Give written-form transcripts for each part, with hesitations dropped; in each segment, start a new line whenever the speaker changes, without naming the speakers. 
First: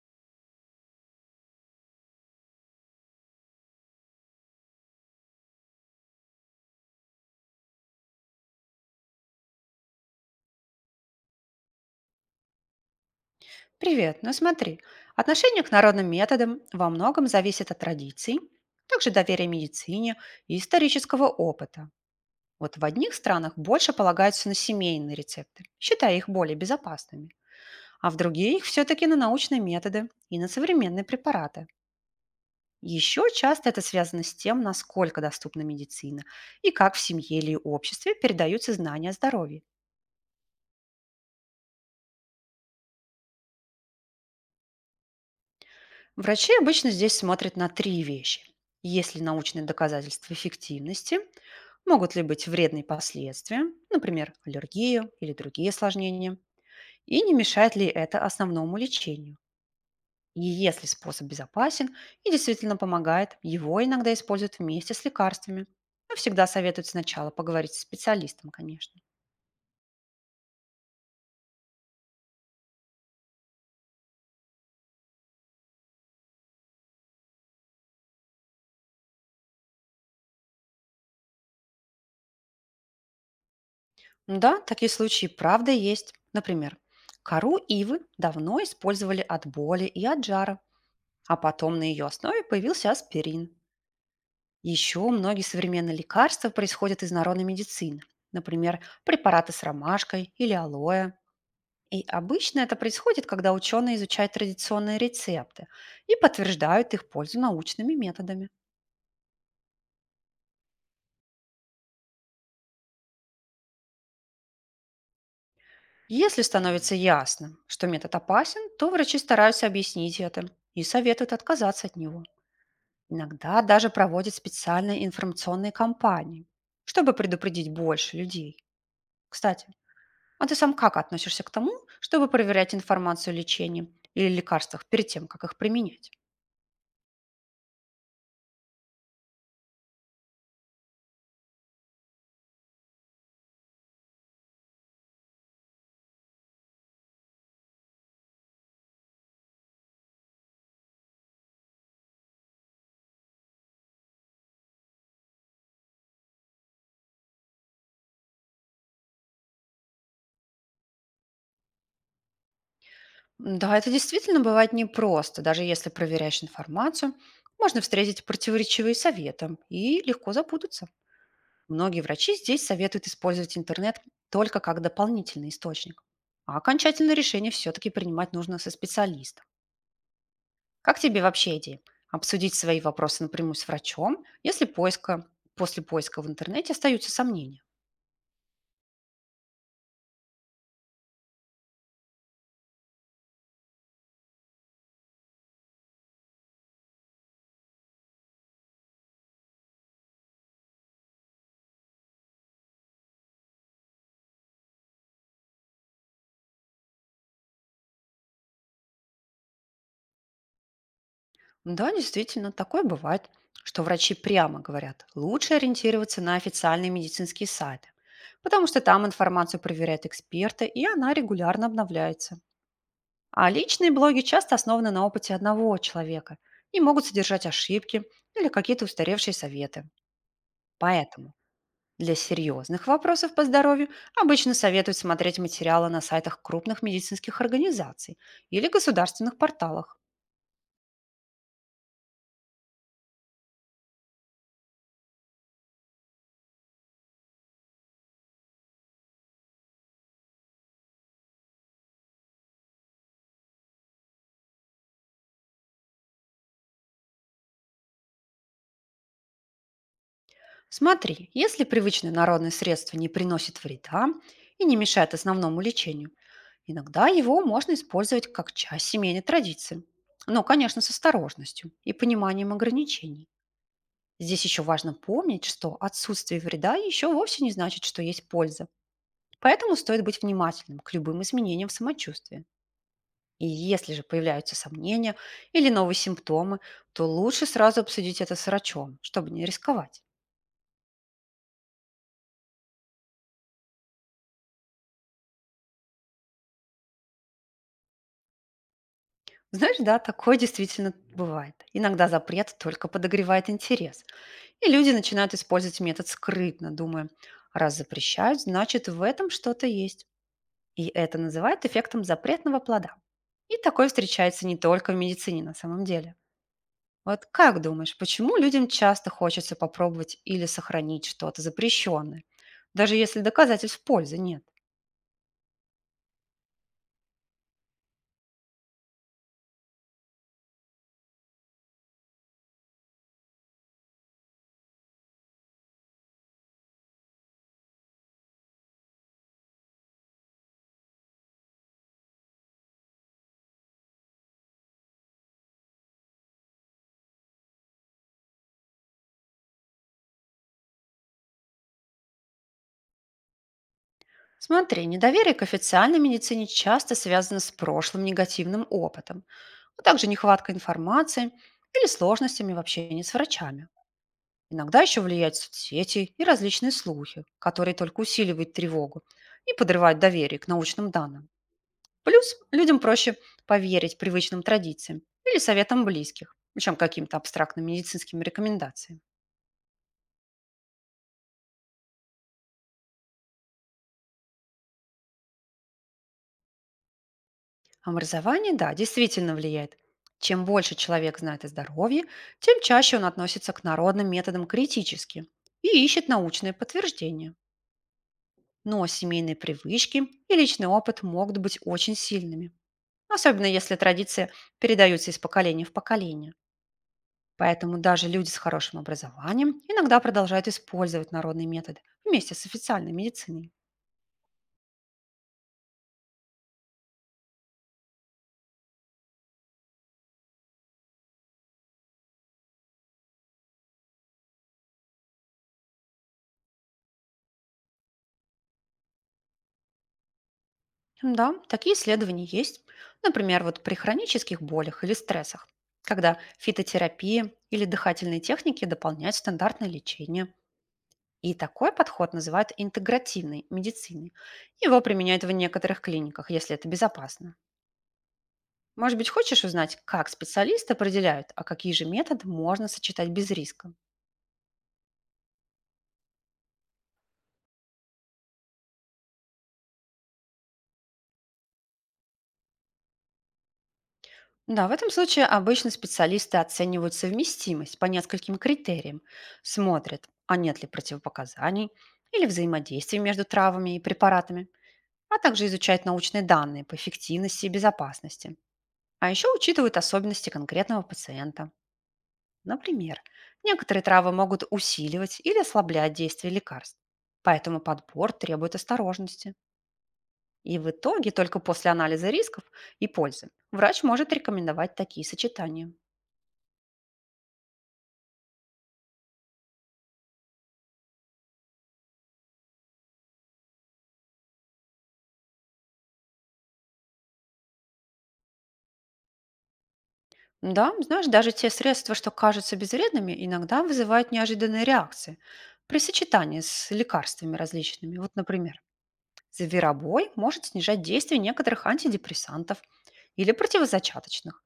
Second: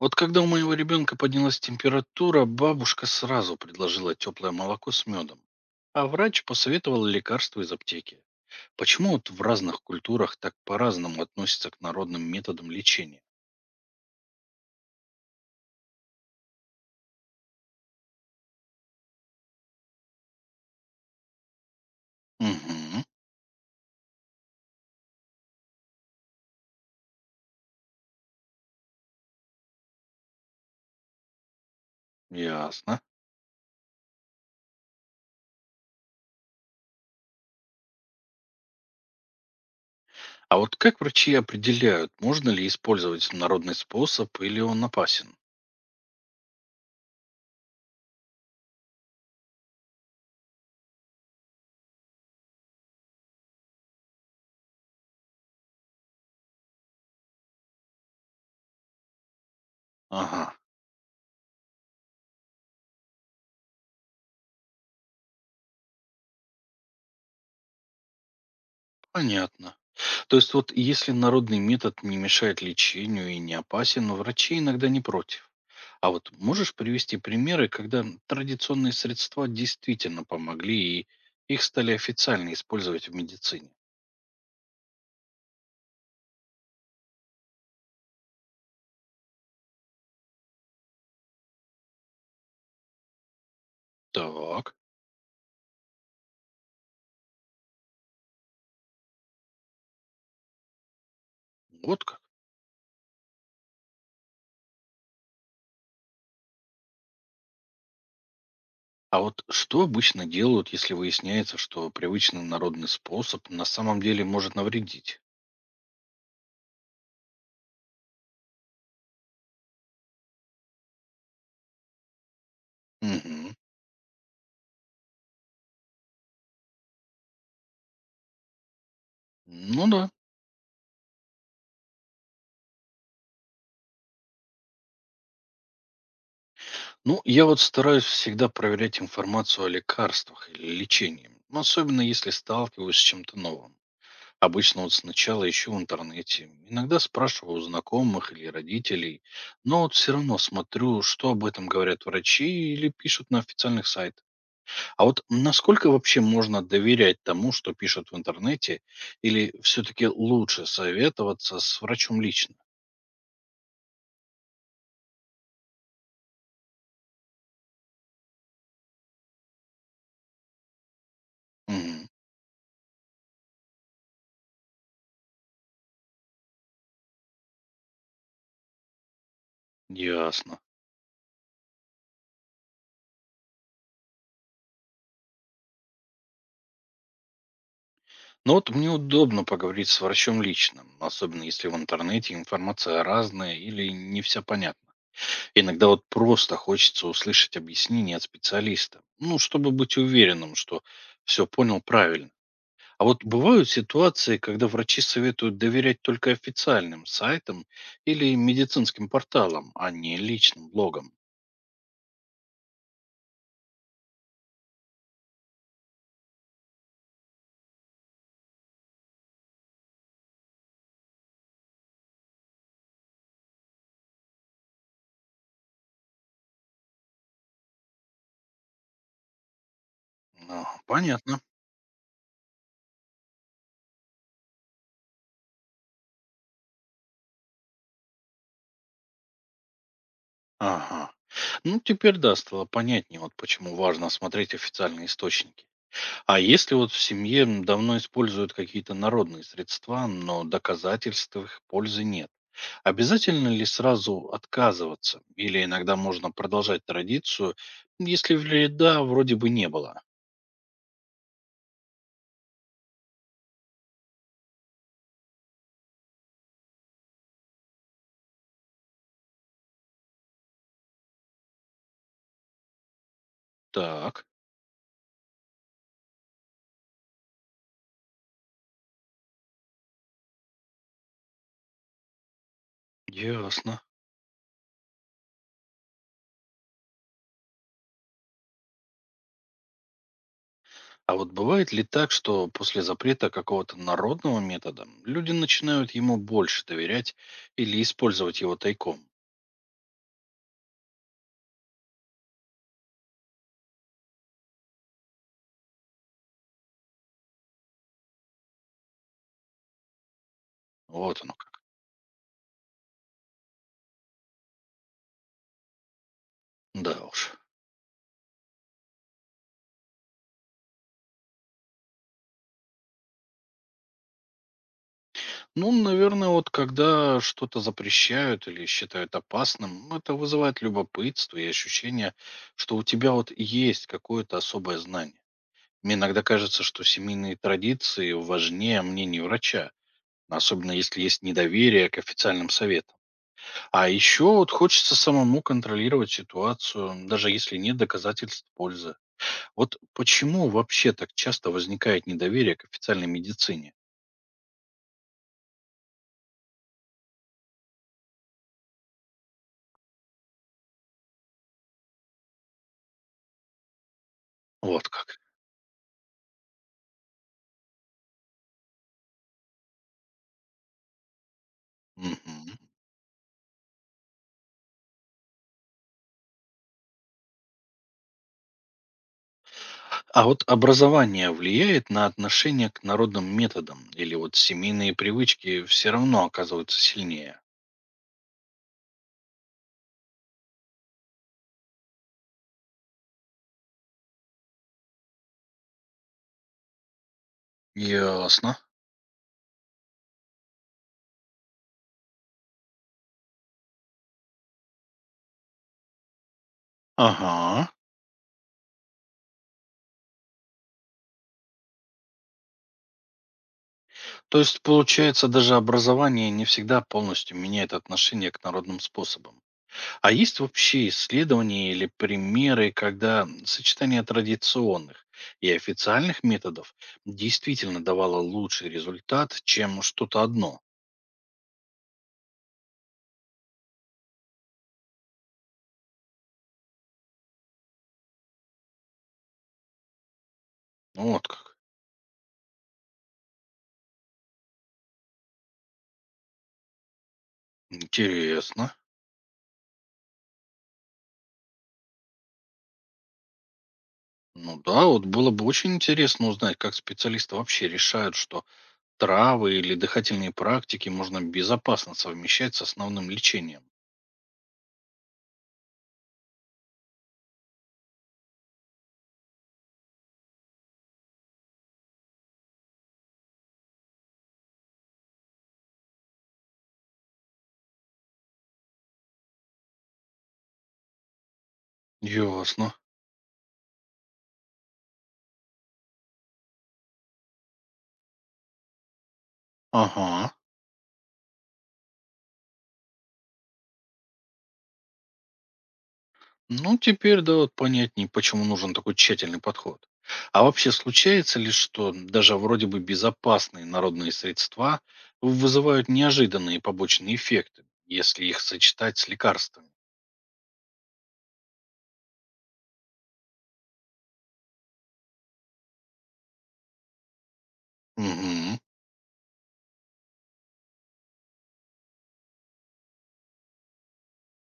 Вот когда у моего ребенка поднялась температура, бабушка сразу предложила теплое молоко с медом, а врач посоветовал лекарства из аптеки. Почему вот в разных культурах так по-разному относятся к народным методам лечения?
Привет. Ну смотри, отношение к народным методам во многом зависит от традиций, также доверия медицине и исторического опыта. Вот в
Угу,
одних странах больше полагаются на семейные рецепты, считая их более безопасными, а в других все-таки на научные методы и на современные препараты.
ясно.
Еще часто это связано с тем, насколько доступна медицина и как в семье или обществе передаются знания о здоровье.
А вот как врачи определяют, можно ли использовать народный способ или он опасен?
Врачи обычно здесь смотрят на три вещи. Есть ли научные доказательства эффективности, могут ли быть вредные последствия, например, аллергия или другие осложнения, и не мешает ли это основному лечению. И
Ага,
если способ безопасен и действительно помогает, его иногда используют вместе с лекарствами. Но всегда советуют сначала поговорить с специалистом, конечно.
понятно. То есть вот если народный метод не мешает лечению и не опасен, врачи иногда не против. А вот можешь привести примеры, когда традиционные средства действительно помогли и их стали официально использовать в медицине?
Да, такие случаи правда есть. Например, кору ивы давно использовали от боли и от жара, а потом на ее основе появился аспирин.
Так,
Еще многие современные лекарства происходят из народной медицины, например, препараты с ромашкой или алоэ. И
вот как.
обычно это происходит, когда ученые изучают традиционные рецепты и подтверждают их пользу научными методами.
А вот что обычно делают, если выясняется, что привычный народный способ на самом деле может навредить?
Если становится ясно, что метод опасен, то врачи стараются объяснить это и советуют отказаться от него.
Мгм.
Иногда даже проводят специальные информационные кампании, чтобы предупредить больше людей. Кстати,
Ну да.
а ты сам как относишься к тому, чтобы проверять информацию о лечении или лекарствах перед тем, как их применять?
Ну, я вот стараюсь всегда проверять информацию о лекарствах или лечении, ну, особенно если сталкиваюсь с чем-то новым. Обычно вот сначала ищу в интернете, иногда спрашиваю у знакомых или родителей, но вот все равно смотрю, что об этом говорят врачи или пишут на официальных сайтах. А вот насколько вообще можно доверять тому, что пишут в интернете, или все-таки лучше советоваться с врачом лично?
Да, это действительно бывает непросто. Даже если проверяешь информацию, можно встретить противоречивые советы и легко запутаться. Многие
Мгм.
врачи здесь советуют использовать интернет только как дополнительный источник. А окончательное решение все-таки принимать нужно со специалистом.
Ясно.
Как тебе вообще идея? Обсудить свои вопросы напрямую с врачом, если после поиска в интернете остаются сомнения?
Но вот мне удобно поговорить с врачом лично, особенно если в интернете информация разная или не вся понятна. Иногда вот просто хочется услышать объяснение от специалиста, ну, чтобы быть уверенным, что все понял правильно. А вот бывают ситуации, когда врачи советуют доверять только официальным сайтам или медицинским порталам, а не личным блогам.
Да, действительно, такое бывает, что врачи прямо говорят, лучше ориентироваться на официальные медицинские сайты, потому что там информацию проверяют эксперты, и она регулярно обновляется. А личные блоги часто основаны на опыте одного человека и могут содержать ошибки или какие-то устаревшие советы.
Ну,
Поэтому
понятно.
для серьезных вопросов по здоровью обычно советуют смотреть материалы на сайтах крупных медицинских организаций или государственных порталах.
Ага. Ну, теперь да, стало понятнее, вот почему важно смотреть официальные источники. А если вот в семье давно используют какие-то народные средства, но доказательств их пользы нет? Обязательно ли сразу отказываться? Или иногда можно продолжать традицию, если вреда вроде бы не было?
Смотри, если привычное народное средство не приносит вреда и не мешает основному лечению, иногда его можно использовать как часть семейной традиции. Но, конечно, с осторожностью и пониманием ограничений.
Так,
Здесь еще важно помнить, что отсутствие вреда еще вовсе не значит, что есть польза. Поэтому стоит быть внимательным к любым изменениям в самочувствии. И
ясно.
если же появляются сомнения или новые симптомы, то лучше сразу обсудить это с врачом, чтобы не рисковать.
А вот бывает ли так, что после запрета какого-то народного метода люди начинают ему больше доверять или использовать его тайком?
Знаешь, да, такое действительно бывает. Иногда запрет только подогревает интерес. И люди начинают использовать метод скрытно, думая, раз запрещают, значит в этом что-то есть. И это
Вот оно как.
называют эффектом запретного плода. И такое встречается не только в медицине на самом деле.
Да
Вот
уж.
как думаешь, почему людям часто хочется попробовать или сохранить что-то запрещенное, даже если доказательств пользы нет?
Ну, наверное, вот когда что-то запрещают или считают опасным, это вызывает любопытство и ощущение, что у тебя вот есть какое-то особое знание. Мне иногда кажется, что семейные традиции важнее мнения врача, особенно если есть недоверие к официальным советам. А еще вот хочется самому контролировать ситуацию, даже если нет доказательств пользы. Вот почему вообще так часто возникает недоверие к официальной медицине?
Смотри, недоверие к официальной медицине часто связано с прошлым негативным опытом, а также нехваткой информации или сложностями в общении с врачами. Иногда
Вот
еще
как.
влияют соцсети и различные слухи, которые только усиливают тревогу и подрывают доверие к научным данным. Плюс
Мгм.
людям проще поверить привычным традициям или советам близких, чем каким-то абстрактным медицинским рекомендациям.
А вот образование влияет на отношение к народным методам или вот семейные привычки все равно оказываются сильнее?
Образование, да, действительно влияет. Чем больше человек знает о здоровье, тем чаще он относится к народным методам критически и ищет научные подтверждения.
Ясно.
Но семейные привычки и личный опыт могут быть очень сильными, особенно если традиции передаются из поколения в поколение.
Ага.
Поэтому даже люди с хорошим образованием иногда продолжают использовать народные методы вместе с официальной медициной.
То есть, получается, даже образование не всегда полностью меняет отношение к народным способам. А есть вообще исследования или примеры, когда сочетание традиционных и официальных методов действительно давало лучший результат, чем что-то одно?
Да, такие исследования есть. Например, вот при хронических болях или стрессах, когда фитотерапия или дыхательные техники дополняют стандартное лечение.
Ну вот
И
как.
такой подход называют интегративной медициной. Его применяют в некоторых клиниках, если это безопасно.
Интересно.
Может быть, хочешь узнать, как специалисты определяют, а какие же методы можно сочетать без риска?
Ну да, вот было бы очень интересно узнать, как специалисты вообще решают, что травы или дыхательные практики можно безопасно совмещать с основным лечением.
Да, в этом случае обычно специалисты оценивают совместимость по нескольким критериям. Смотрят, а нет ли противопоказаний или взаимодействий между травами и препаратами, а также изучают научные данные по эффективности и безопасности. А еще учитывают особенности конкретного пациента.
Ясно.
Например, некоторые травы могут усиливать или ослаблять действие лекарств. Поэтому подбор требует осторожности.
Ага.
И в итоге только после анализа рисков и пользы врач может рекомендовать такие сочетания.
Ну, теперь, да, вот понятнее, почему нужен такой тщательный подход. А вообще случается ли, что даже вроде бы безопасные народные средства вызывают неожиданные побочные эффекты, если их сочетать с лекарствами?
Да, знаешь, даже те средства, что кажутся безвредными, иногда вызывают неожиданные реакции при сочетании с лекарствами различными. Вот,
Угу,
например, зверобой может снижать действие некоторых антидепрессантов или противозачаточных,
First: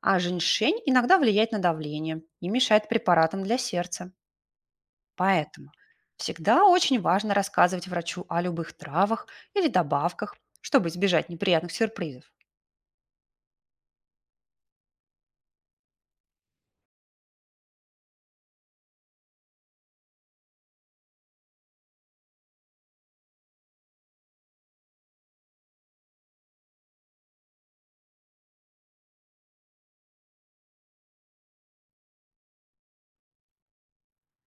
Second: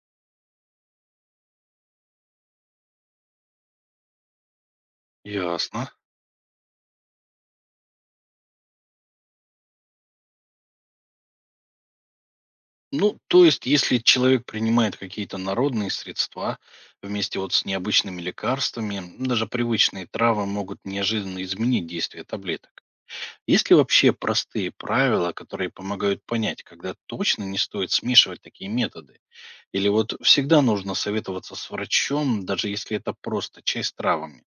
а женьшень иногда влияет на давление и мешает препаратам для сердца. Поэтому
ясно.
всегда очень важно рассказывать врачу о любых травах или добавках, чтобы избежать неприятных сюрпризов.
Ну, то есть, если человек принимает какие-то народные средства вместе вот с необычными лекарствами, даже привычные травы могут неожиданно изменить действие таблеток. Есть ли вообще простые правила, которые помогают понять, когда точно не стоит смешивать такие методы? Или вот всегда нужно советоваться с врачом, даже если это просто чай с травами?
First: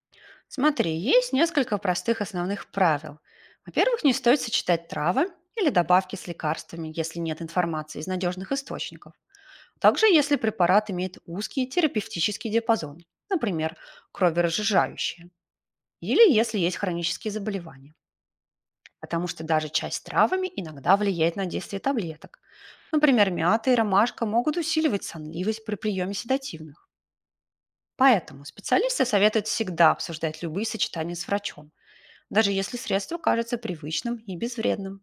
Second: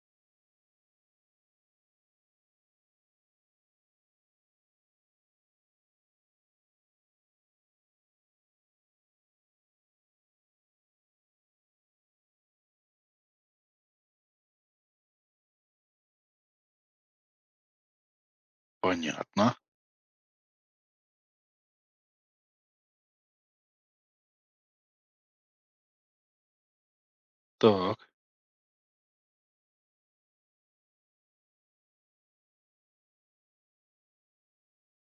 Смотри, есть несколько простых основных правил. Во-первых, не стоит сочетать травы или добавки с лекарствами, если нет информации из надежных источников. Также, если препарат имеет узкий терапевтический диапазон, например, кроверазжижающие, или если есть хронические заболевания, потому что
Понятно.
даже чай с травами иногда влияет на действие таблеток. Например, мята и ромашка могут усиливать сонливость при приеме седативных.
Так.
Поэтому специалисты советуют всегда обсуждать любые сочетания с врачом, даже если средство кажется привычным и безвредным.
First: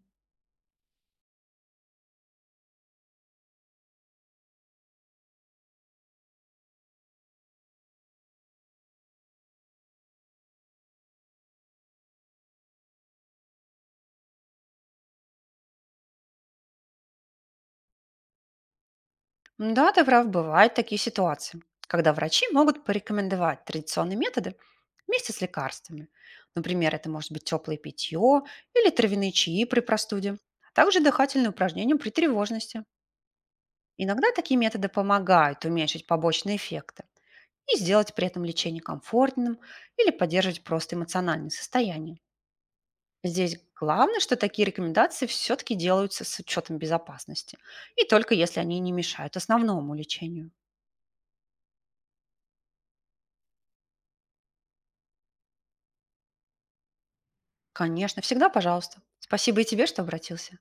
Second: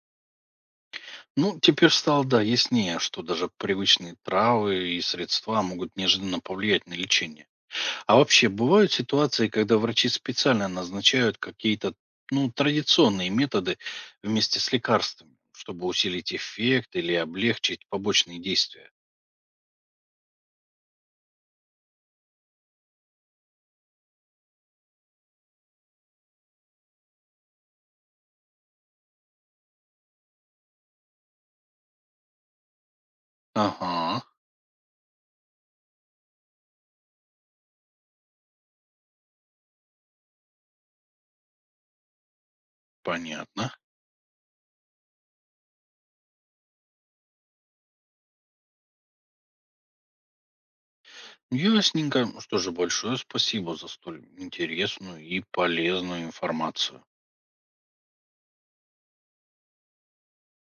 Ну, теперь стало, да, яснее, что даже привычные травы и средства могут неожиданно повлиять на лечение. А вообще бывают ситуации, когда врачи специально назначают какие-то ну, традиционные методы вместе с лекарствами, чтобы усилить эффект или облегчить побочные действия.
Да, ты прав, бывают такие ситуации, когда врачи могут порекомендовать традиционные методы вместе с лекарствами. Например, это может быть теплое питье или травяные чаи при простуде, а также дыхательные упражнения при тревожности.
Ага,
Иногда такие методы помогают уменьшить побочные эффекты и сделать при этом лечение комфортным или поддерживать просто эмоциональное состояние. Здесь
понятно.
главное, что такие рекомендации все-таки делаются с учетом безопасности. И только если они не мешают основному лечению.
Ясненько. Ну что же, большое спасибо за столь интересную и полезную информацию.
Конечно, всегда пожалуйста. Спасибо и тебе, что обратился.